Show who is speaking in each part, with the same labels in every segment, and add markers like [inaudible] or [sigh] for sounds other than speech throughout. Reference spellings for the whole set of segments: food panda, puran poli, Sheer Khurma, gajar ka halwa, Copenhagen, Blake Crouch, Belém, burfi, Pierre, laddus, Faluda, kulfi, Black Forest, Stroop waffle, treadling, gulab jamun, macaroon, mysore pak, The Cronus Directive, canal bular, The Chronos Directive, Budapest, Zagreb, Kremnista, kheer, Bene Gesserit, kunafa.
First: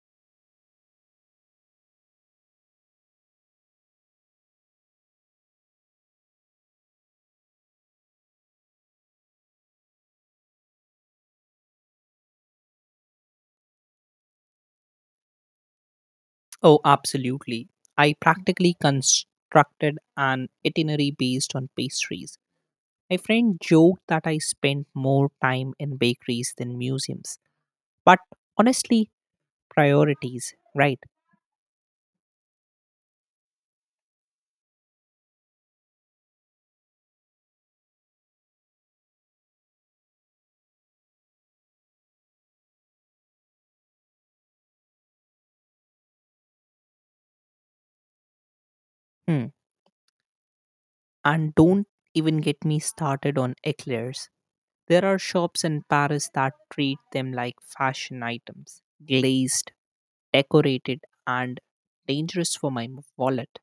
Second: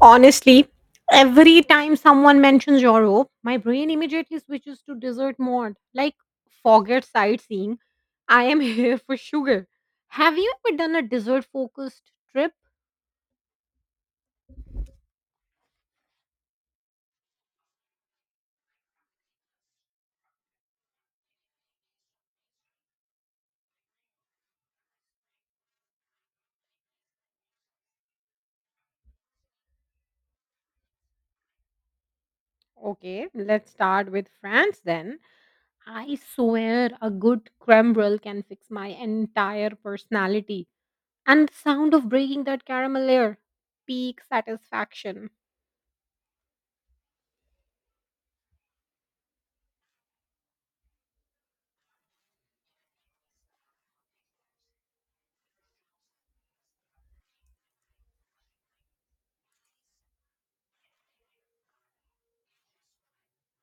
Speaker 1: Honestly, every time someone mentions Europe, my brain immediately switches to dessert mode. Like, forget sightseeing. I am [laughs] here for sugar. Have you ever done a dessert focused trip?
Speaker 2: Oh, absolutely. I practically constructed an itinerary based on pastries. My friend joked that I spent more time in bakeries than museums. But honestly, priorities, right?
Speaker 1: Okay, let's start with France then. I swear a good creme brulee can fix my entire personality. And the sound of breaking that caramel layer, peak satisfaction.
Speaker 2: Hmm. And don't even get me started on eclairs. There are shops in Paris that treat them like fashion items glazed, decorated, and dangerous for my wallet.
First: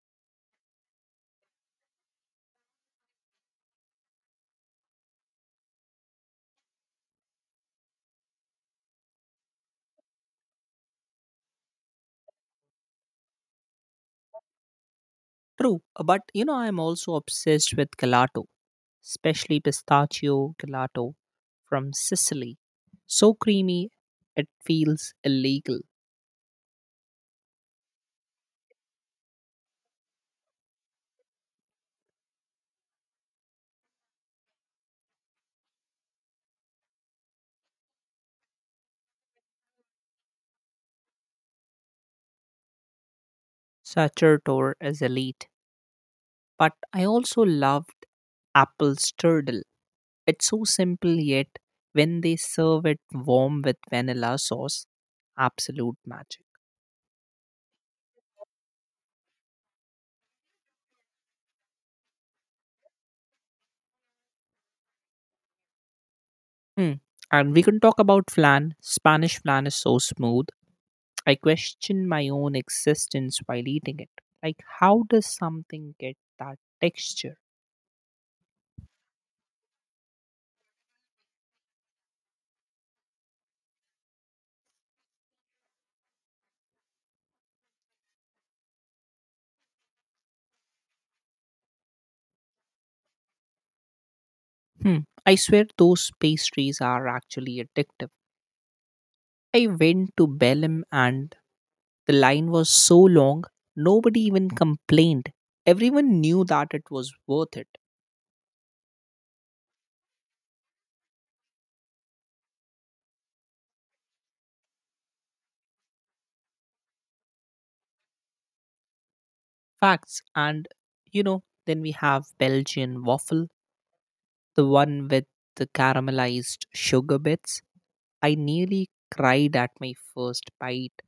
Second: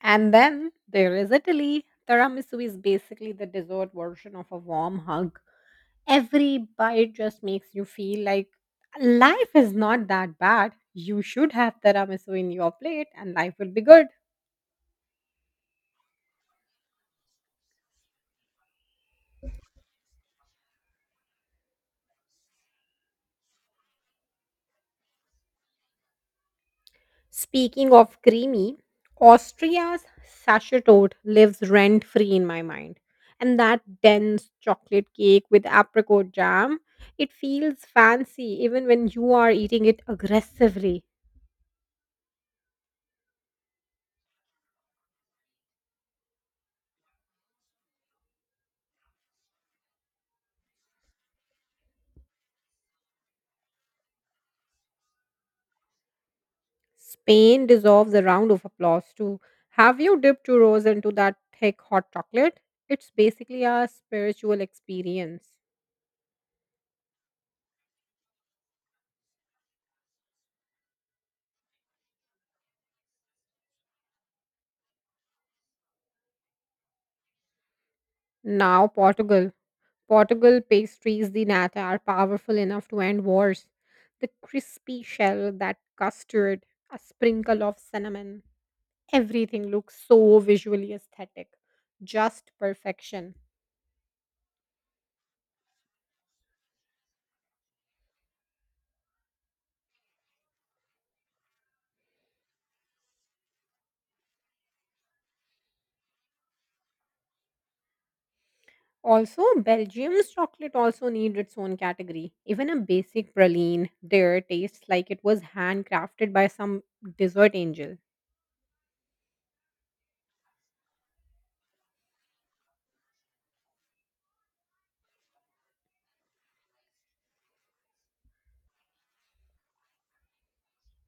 Speaker 1: And then there is Italy. Tiramisu is basically the dessert version of a warm hug. Every bite just makes you feel like life is not that bad. You should have tiramisu in your plate and life will be good.
Speaker 2: True, but I'm also obsessed with gelato, especially pistachio gelato from Sicily. So creamy, it feels illegal.
Speaker 1: Speaking of creamy, Austria's sachet lives rent free in my mind. And that dense chocolate cake with apricot jam, it feels fancy even when you are eating it aggressively.
Speaker 2: Sacerdotor is elite. But I also loved apple strudel. It's so simple, yet when they serve it warm with vanilla sauce, absolute magic.
Speaker 1: Spain deserves a round of applause too. Have you dipped churros into that thick hot chocolate? It's basically a spiritual experience.
Speaker 2: Hmm. And we can talk about flan. Spanish flan is so smooth I question my own existence while eating it. Like, how does something get that texture?
Speaker 1: Now, Portugal. Portugal pastries, the nata, are powerful enough to end wars. The crispy shell, that custard, a sprinkle of cinnamon. Everything looks so visually aesthetic. Just perfection.
Speaker 2: Hmm. I swear those pastries are actually addictive. I went to Belém and the line was so long, nobody even complained. Everyone knew that it was worth it.
Speaker 1: Also, Belgium's chocolate also needs its own category. Even a basic praline there tastes like it was handcrafted by some dessert angel.
Speaker 2: Facts. And, then we have Belgian waffle, the one with the caramelized sugar bits. I nearly cried at my first bite.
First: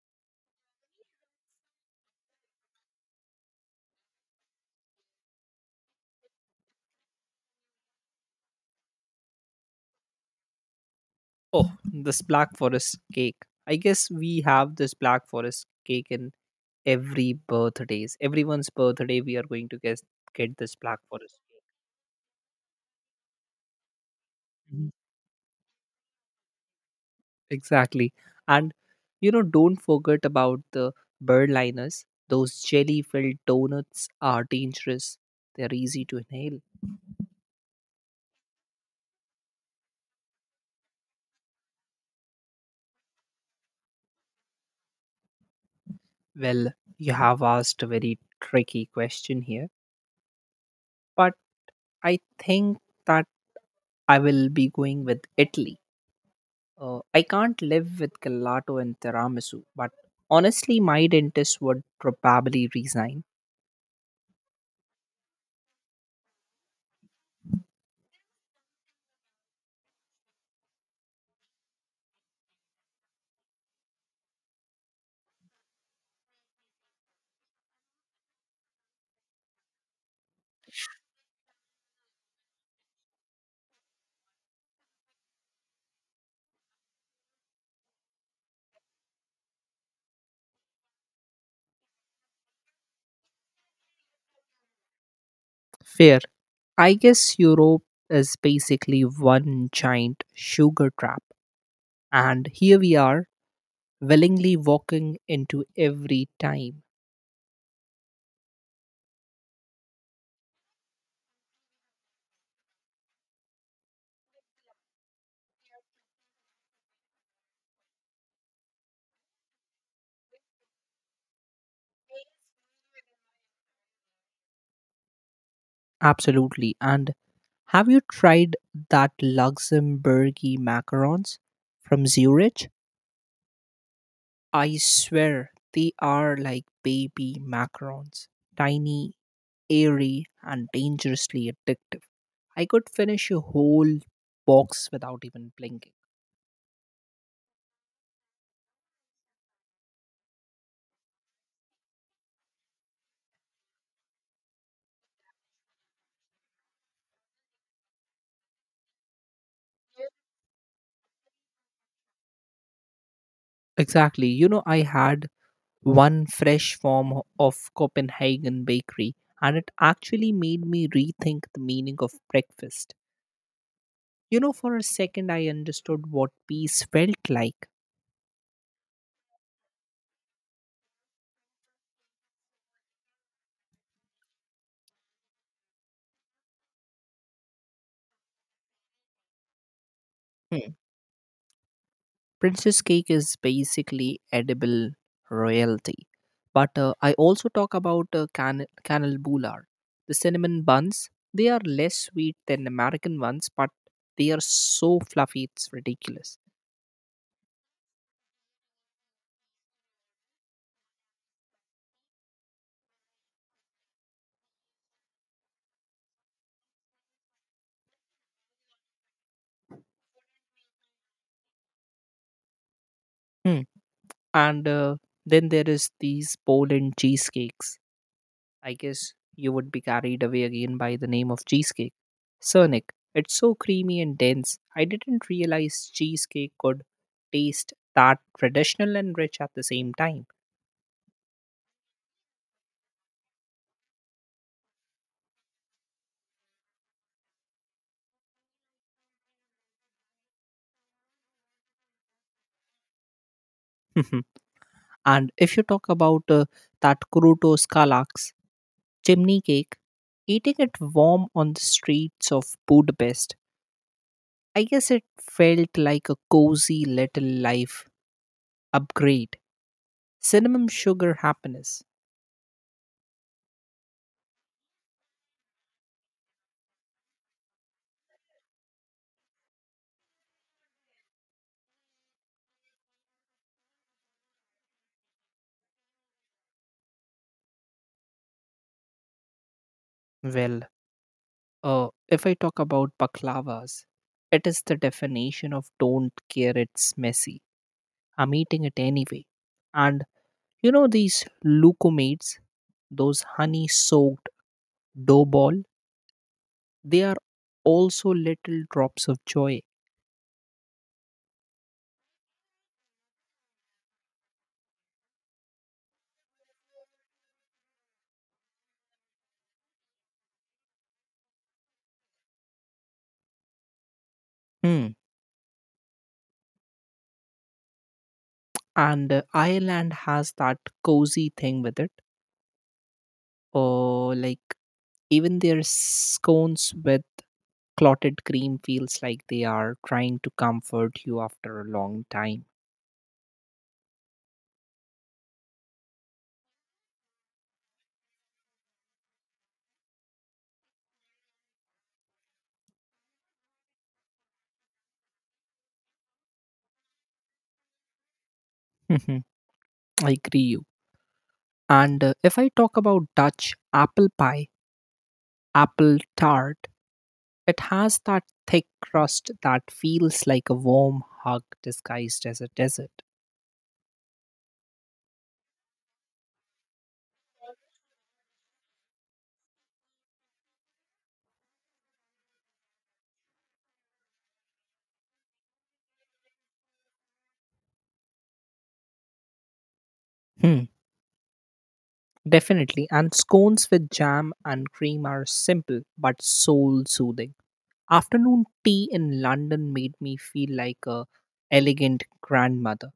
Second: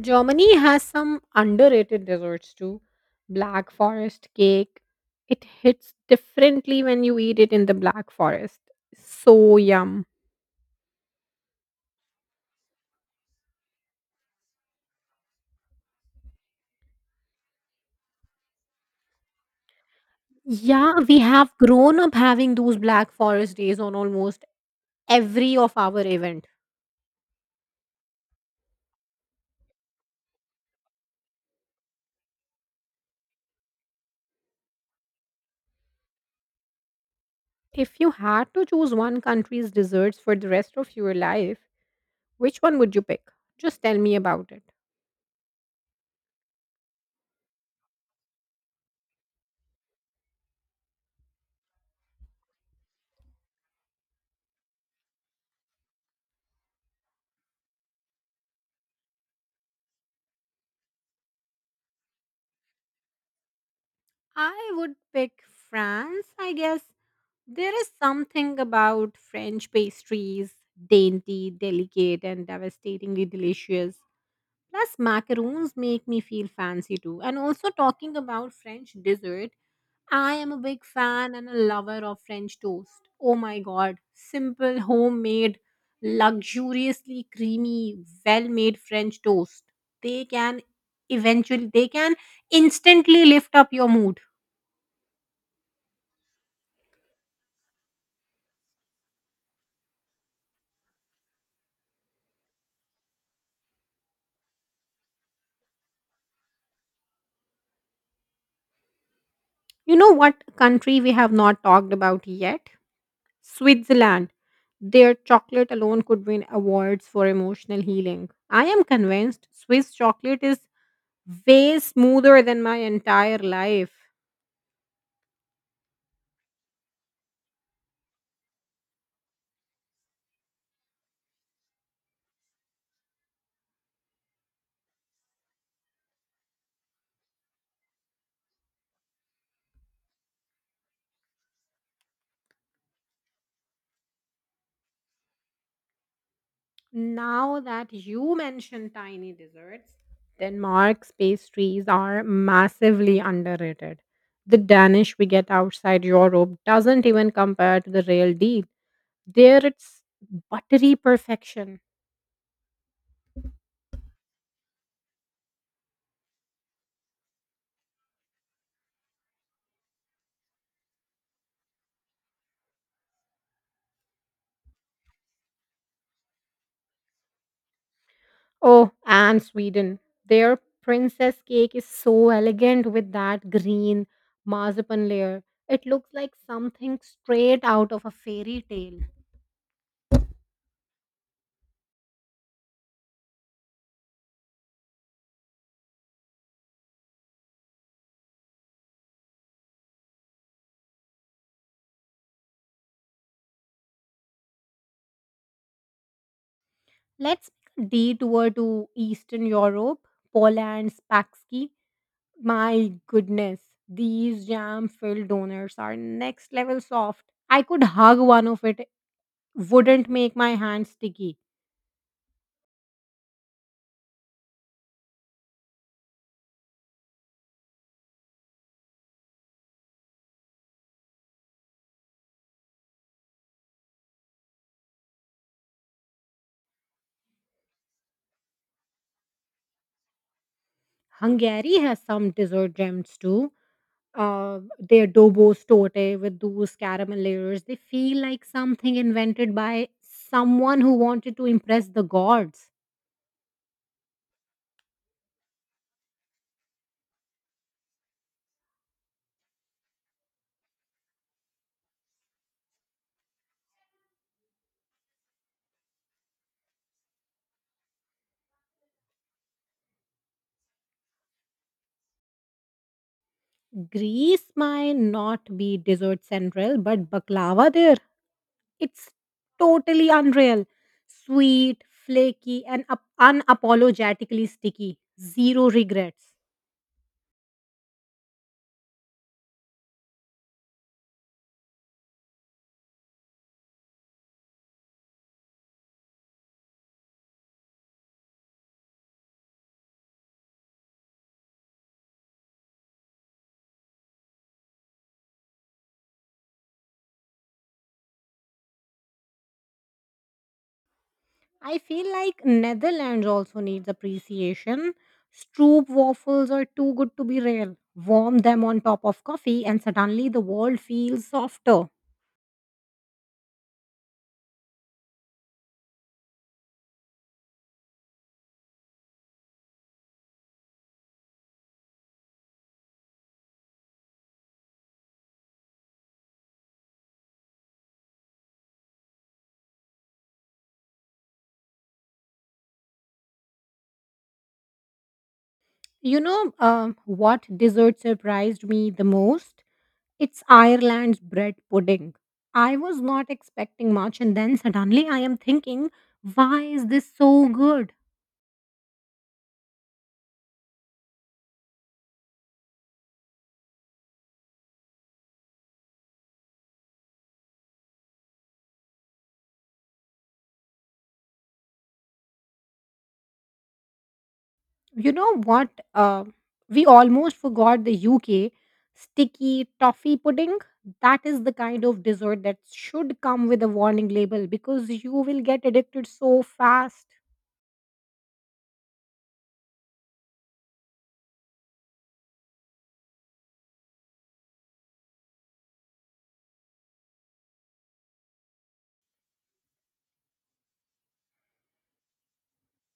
Speaker 1: Germany has some underrated desserts too. Black forest cake. It hits differently when you eat it in the black forest. So yum.
Speaker 2: Oh, this Black Forest cake. I guess we have this Black Forest cake in every birthdays. Everyone's birthday, we are going to get this Black
Speaker 1: Yeah, we
Speaker 2: Forest
Speaker 1: have
Speaker 2: cake.
Speaker 1: grown up having those black forest days on almost
Speaker 2: Mhm.
Speaker 1: every of our event.
Speaker 2: Exactly, and don't forget about the birdliners. Those jelly-filled donuts are dangerous. They're easy to inhale.
Speaker 1: If you had to choose one country's desserts for the rest of your life, which one would you pick? Just tell me about it.
Speaker 2: Well, you have asked a very tricky question here, but I think that I will be going with Italy. I can't live with gelato and tiramisu, but honestly, my dentist would probably resign.
Speaker 1: I would pick France, I guess. There is something about French pastries, dainty, delicate, and devastatingly delicious. Plus, macaroons make me feel fancy too. And also, talking about French dessert, I am a big fan and a lover of French toast. Oh my god, simple, homemade, luxuriously creamy, well made French toast. They can they can instantly lift up your mood.
Speaker 2: Fair. I guess Europe is basically one giant sugar trap, and here we are, willingly walking into every time.
Speaker 1: You know what country we have not talked about yet? Switzerland. Their chocolate alone could win awards for emotional healing. I am convinced Swiss chocolate is way smoother than my entire life.
Speaker 2: Absolutely. And have you tried that Luxembourgy macarons from Zurich? I swear they are like baby macarons, tiny airy, and dangerously addictive. I could finish a whole box without even blinking.
Speaker 1: Now that you mention tiny desserts, Denmark's pastries are massively underrated. The Danish we get outside Europe doesn't even compare to the real deal. There it's buttery perfection.
Speaker 2: Exactly. You know, I had one fresh form of Copenhagen bakery, and it actually made me rethink the meaning of breakfast. You know, for a second, I understood what peace felt like.
Speaker 1: Oh, and Sweden. Their princess cake is so elegant with that green marzipan layer. It looks like something straight out of a fairy tale.
Speaker 2: Princess cake is basically edible royalty. But I also talk about canal bular. The cinnamon buns, they are less sweet than American ones, but they are so fluffy, it's ridiculous.
Speaker 1: Let's make a detour to Eastern Europe, Poland, Spaksky. My goodness, these jam filled donuts are next level soft. I could hug one of it, wouldn't make my hands sticky.
Speaker 2: Hmm. And then there is these Poland cheesecakes. I guess you would be carried away again by the name of cheesecake. Cernic. It's so creamy and dense. I didn't realize cheesecake could taste that traditional and rich at the same time.
Speaker 1: Hungary has some dessert gems too. Their dobo's torte with those caramel layers. They feel like something invented by someone who wanted to impress the gods.
Speaker 2: [laughs] And if you talk about that Kruto Skalax chimney cake, eating it warm on the streets of Budapest, I guess it felt like a cozy little life upgrade. Cinnamon sugar happiness.
Speaker 1: Greece might not be dessert central, but baklava there, it's totally unreal. Sweet, flaky, and unapologetically sticky. Zero regrets.
Speaker 2: Well, if I talk about baklavas, it is the definition of don't care, it's messy. I'm eating it anyway. And these lukumates, those honey soaked dough ball, they are also little drops of joy.
Speaker 1: I feel like Netherlands also needs appreciation. Stroop waffles are too good to be real. Warm them on top of coffee, and suddenly the world feels softer.
Speaker 2: Hmm. And Ireland has that cozy thing with it. Or like even their scones with clotted cream feels like they are trying to comfort you after a long time.
Speaker 1: You know what dessert surprised me the most? It's Ireland's bread pudding. I was not expecting much, and then suddenly I am thinking, why is this so good?
Speaker 2: [laughs] I agree. And if I talk about Dutch apple pie, apple tart, it has that thick crust that feels like a warm hug disguised as a dessert.
Speaker 1: You know what uh, we almost forgot the UK sticky toffee pudding. That is the kind of dessert that should come with a warning label because you will get addicted so fast.
Speaker 2: Hmm, definitely. And scones with jam and cream are simple but soul soothing. Afternoon tea in London made me feel like a elegant grandmother.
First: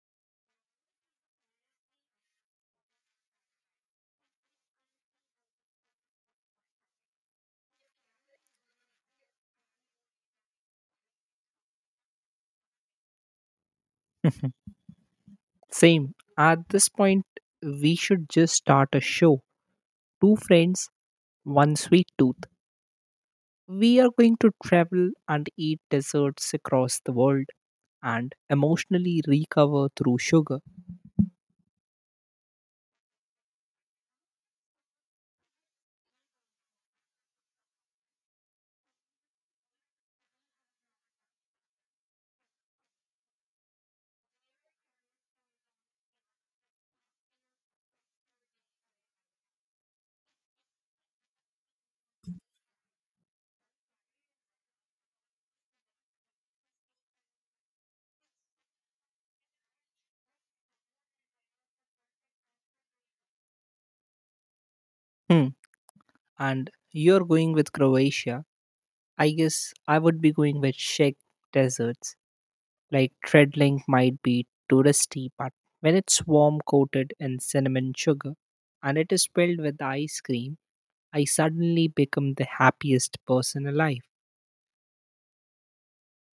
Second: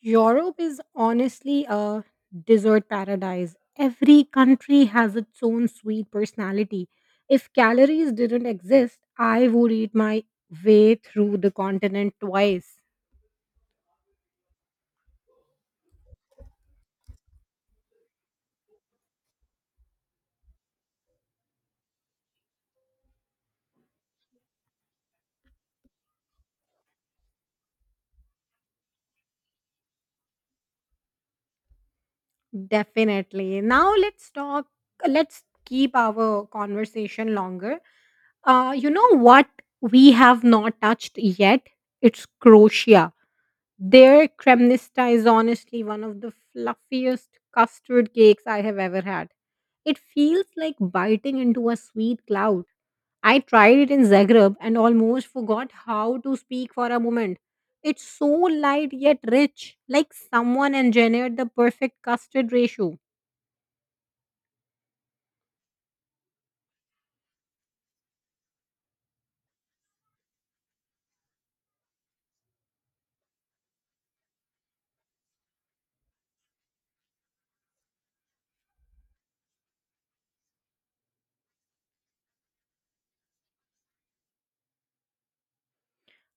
Speaker 1: Europe is honestly a dessert paradise. Every country has its own sweet personality. If calories didn't exist, I would eat my way through the continent twice.
Speaker 2: [laughs] Same. At this point, we should just start a show. Two friends, one sweet tooth. We are going to travel and eat desserts across the world and emotionally recover through sugar.
Speaker 1: Definitely. Now let's keep our conversation longer. You know what we have not touched yet? It's Croatia. Their Kremnista is honestly one of the fluffiest custard cakes I have ever had. It feels like biting into a sweet cloud. I tried it in Zagreb and almost forgot how to speak for a moment. It's so light yet rich, like someone engineered the perfect custard ratio.
Speaker 2: Hmm. And you're going with Croatia. I guess I would be going with Czech deserts. Like treadling might be touristy, but when it's warm coated in cinnamon sugar and it is filled with ice cream, I suddenly become the happiest person alive.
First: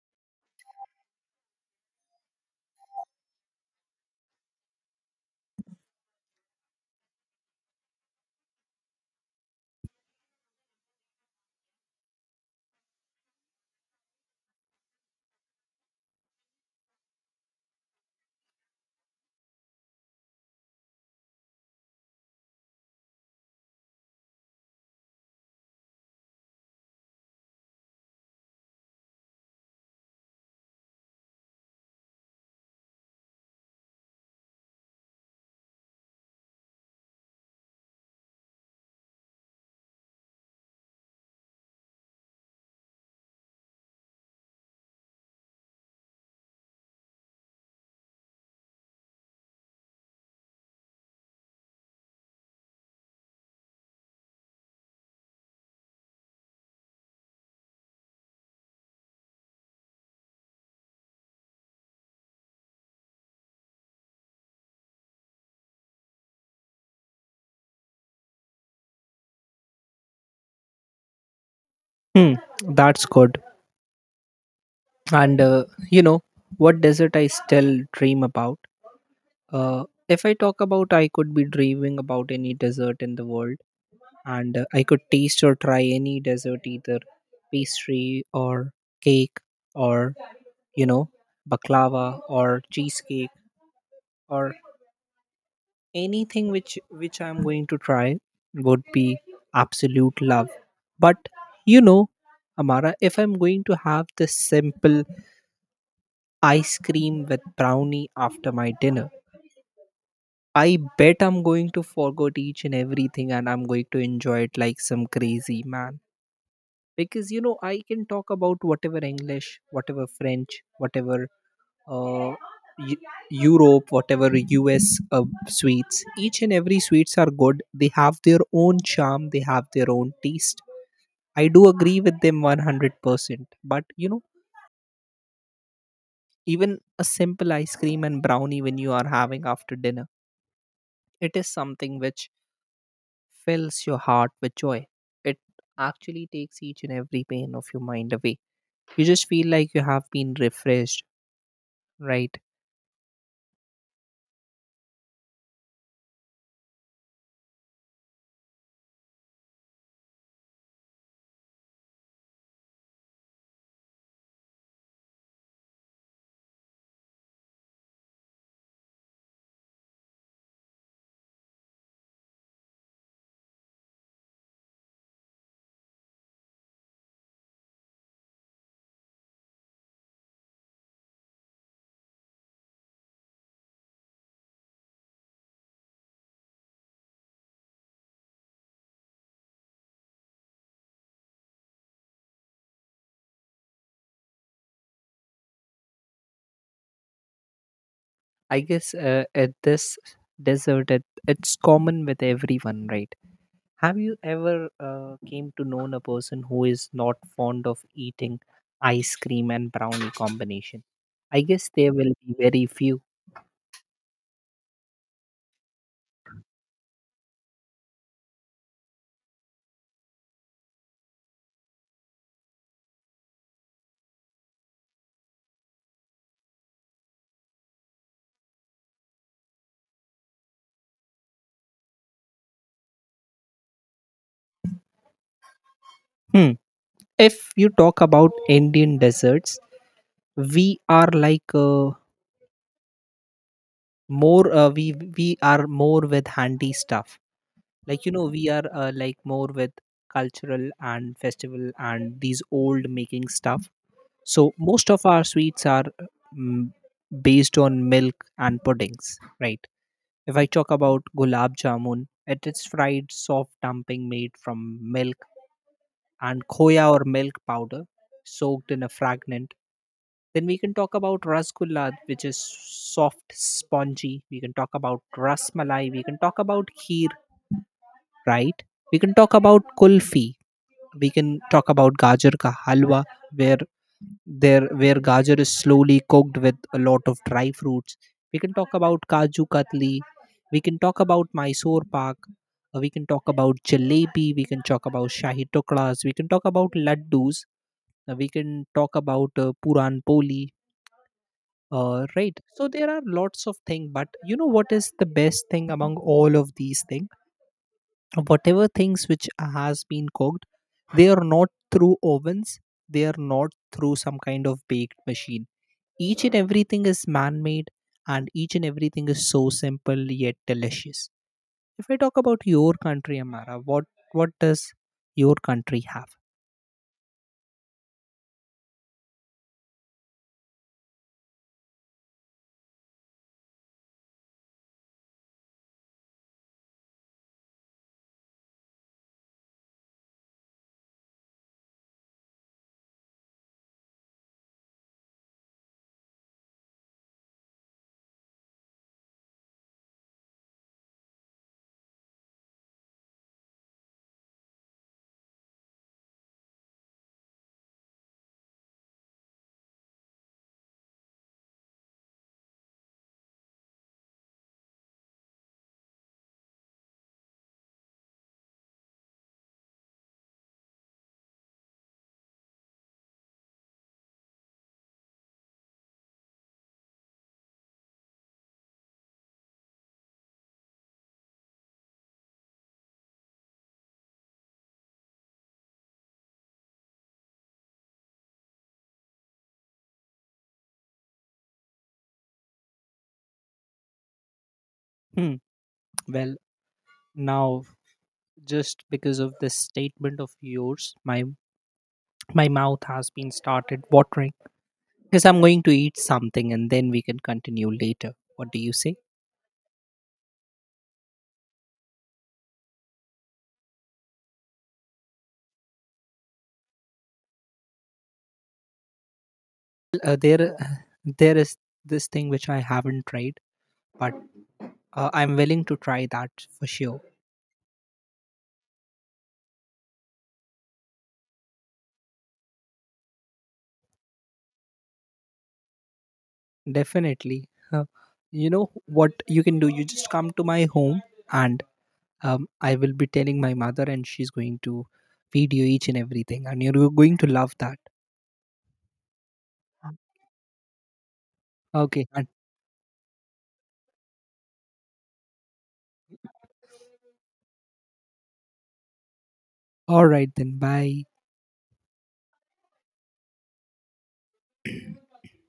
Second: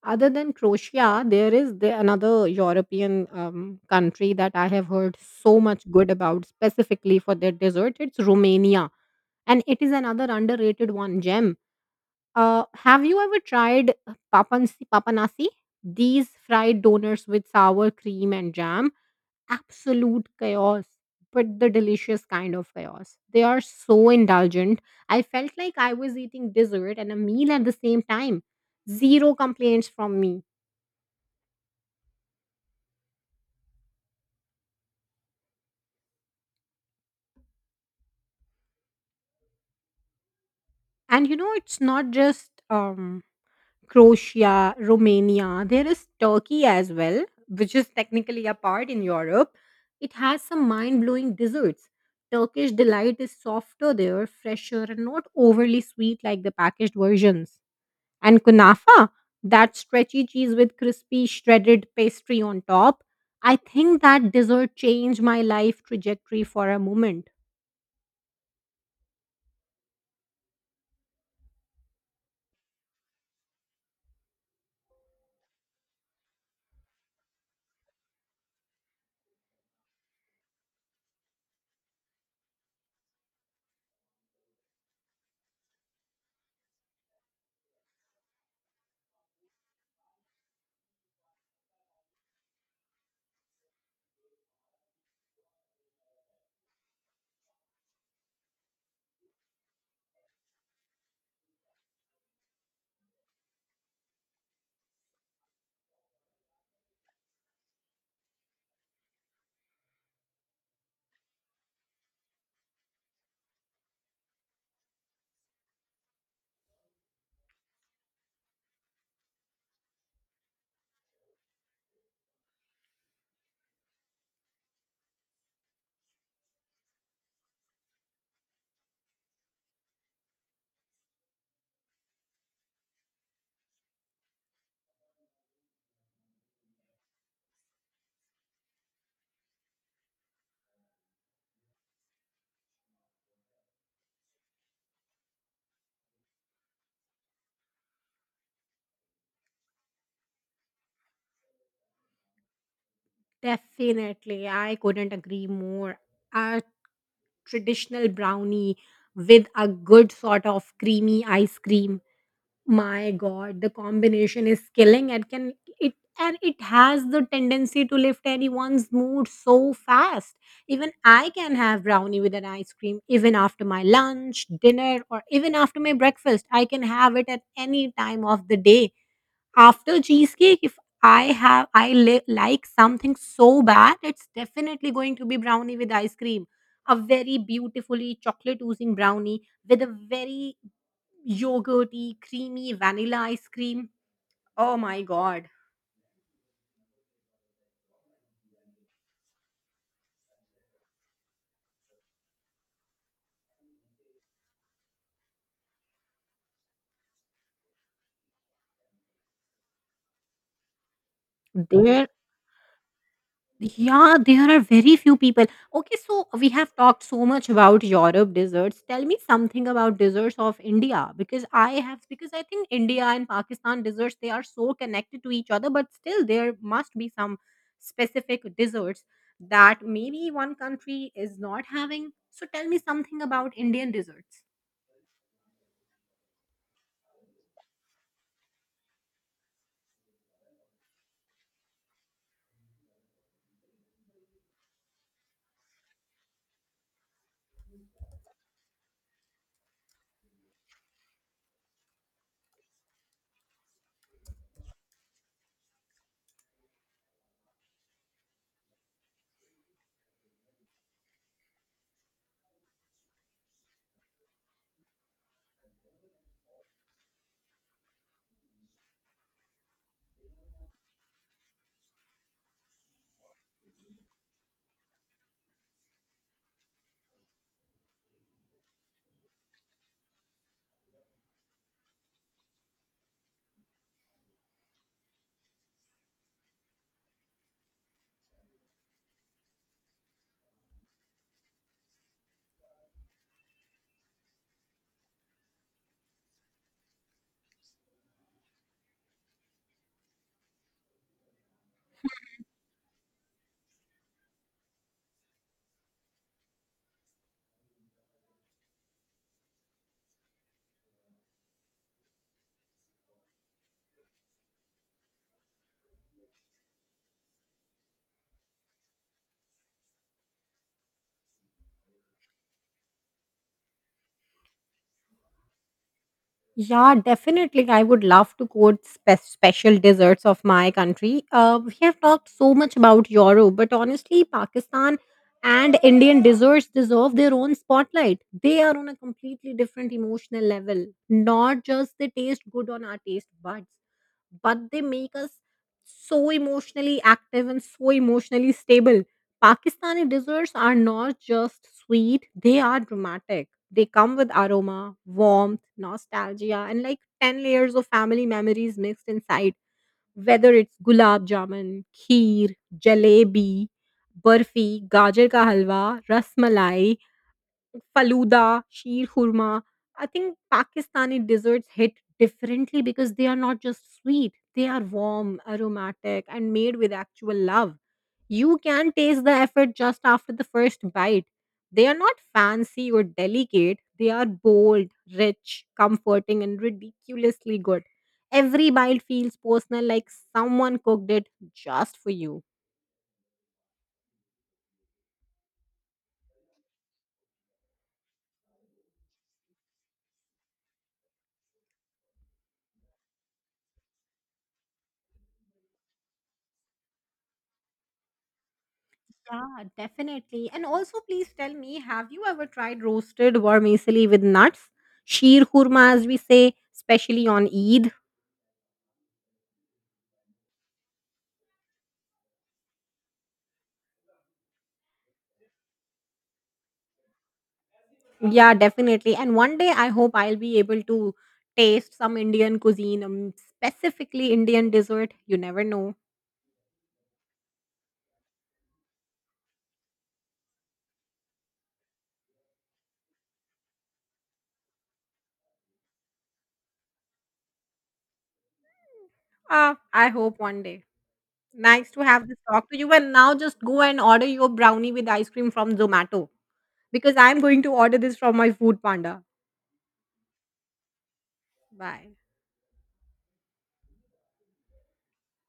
Speaker 1: Other than Croatia, there is another European country that I have heard so much good about, specifically for their dessert. It's Romania, and it is another underrated one gem. Have you ever tried papanasi? These fried donuts with sour cream and jam, absolute chaos, but the delicious kind of chaos. They are so indulgent. I felt like I was eating dessert and a meal at the same time. Zero complaints from me. And you know, it's not just Croatia, Romania, there is Turkey as well, which is technically a part in Europe. It has some mind blowing desserts. Turkish delight is softer there, fresher, and not overly sweet like the packaged versions. And kunafa, that stretchy cheese with crispy shredded pastry on top. I think that dessert changed my life trajectory for a moment.
Speaker 2: Hmm, that's good. And you know what desert I still dream about? Uh, if I talk about, I could be dreaming about any dessert in the world, and I could taste or try any dessert, either pastry or cake, or you know, baklava or cheesecake, or anything which I'm going to try would be absolute love. But you know, Amara, if I'm going to have this simple ice cream with brownie after my dinner. I bet I'm going to forget each and everything and I'm going to enjoy it like some crazy man. Because you know, I can talk about whatever English, whatever French, whatever uh, Eu- Europe, whatever US sweets. Each and every sweets are good. They have their own charm, they have their own taste. I do agree with them 100%. But you know, even a simple ice cream and brownie when you are having after dinner, it is something which fills your heart with joy. It actually takes each and every pain of your mind away. You just feel like you have been refreshed, right?
Speaker 1: Definitely, I couldn't agree more. Our traditional brownie with a good sort of creamy ice cream. My god, the combination is killing. It can it and it has the tendency to lift anyone's mood so fast. Even I can have brownie with an ice cream even after my lunch, dinner or even after my breakfast. I can have it at any time of the day after cheesecake, if I have I li like something so bad, it's definitely going to be brownie with ice cream. A very beautifully chocolate oozing brownie with a very yogurty, creamy vanilla ice cream. Oh my God.
Speaker 2: I guess at this desert, it's common with everyone, right? Have you ever came to know a person who is not fond of eating ice cream and brownie combination? I guess there
Speaker 1: There
Speaker 2: will be very few.
Speaker 1: Yeah, there are very few people. Okay, so we have talked so much about Europe desserts. Tell me something about desserts of India because I think India and Pakistan desserts they are so connected to each other, but still there must be some specific desserts that maybe one country is not having. So tell me something about Indian desserts.
Speaker 2: Hmm. If you talk about Indian desserts, we are like more we are more with handy stuff, like you know we are, like more with cultural and festival and these old making stuff, so most of our sweets are mm, based on milk and puddings, right? If I talk about gulab jamun, it is fried soft dumping made from milk and khoya or milk powder soaked in a fragrant. Then we can talk about rasgulla, which is soft, spongy. We can talk about rasmalai. We can talk about kheer, right? We can talk about kulfi, we can talk about gajar ka halwa, where there where gajar is slowly cooked with a lot of dry fruits. We can talk about kaju katli, we can talk about mysore pak, we can talk about jalebi, we can talk about shahi tukras, we can talk about laddus, we can talk about puran poli, right? So there are lots of things, but you know what is the best thing among all of these things? Whatever things which has been cooked, they are not through ovens, they are not through some kind of baked machine. Each and everything is man made, and each and everything is so simple yet delicious. If I talk about your country, Amara, what does your country have?
Speaker 1: Yeah, definitely. I would love to quote special desserts of my country. We have talked so much about Europe, but honestly, Pakistan and Indian desserts deserve their own spotlight. They are on a completely different emotional level. Not just they taste good on our taste buds, but they make us so emotionally active and so emotionally stable. Pakistani desserts are not just sweet, they are dramatic. They come with aroma, warmth, nostalgia, and like 10 layers of family memories mixed inside. Whether it's gulab jamun, kheer, jalebi, burfi, gajar ka halwa, rasmalai, Faluda, Sheer Khurma. I think Pakistani desserts hit differently because they are not just sweet, they are warm, aromatic, and made with actual love. You can taste the effort just after the first bite. They are not fancy or delicate, they are bold, rich, comforting, and ridiculously good. Every bite feels personal, like someone cooked it just for you.
Speaker 2: Hmm. Well, now just because of this statement of yours, my mouth has been started watering, because I'm going to eat something and then we can continue later. What do you say?
Speaker 1: Yeah, definitely. And also, please tell me, have you ever tried roasted vermicelli with nuts? Sheer kurma, as we say, especially on Eid.
Speaker 2: Uh, there there is this thing which I haven't tried, but I'm willing to try that for sure.
Speaker 1: Yeah, definitely. And one day, I hope I'll be able to taste some Indian cuisine, specifically Indian dessert. You never know.
Speaker 2: Definitely. You know what you can do? You just come to my home, and I will be telling my mother, and she's going to feed you each and everything, and you're going to love that.
Speaker 1: Ah, I hope one day. Nice to
Speaker 2: Okay.
Speaker 1: have
Speaker 2: And
Speaker 1: this talk to you. And now, just go and order your brownie with ice cream from Zomato because I'm going to order this from my food panda.
Speaker 2: all right then. Bye.
Speaker 1: Bye.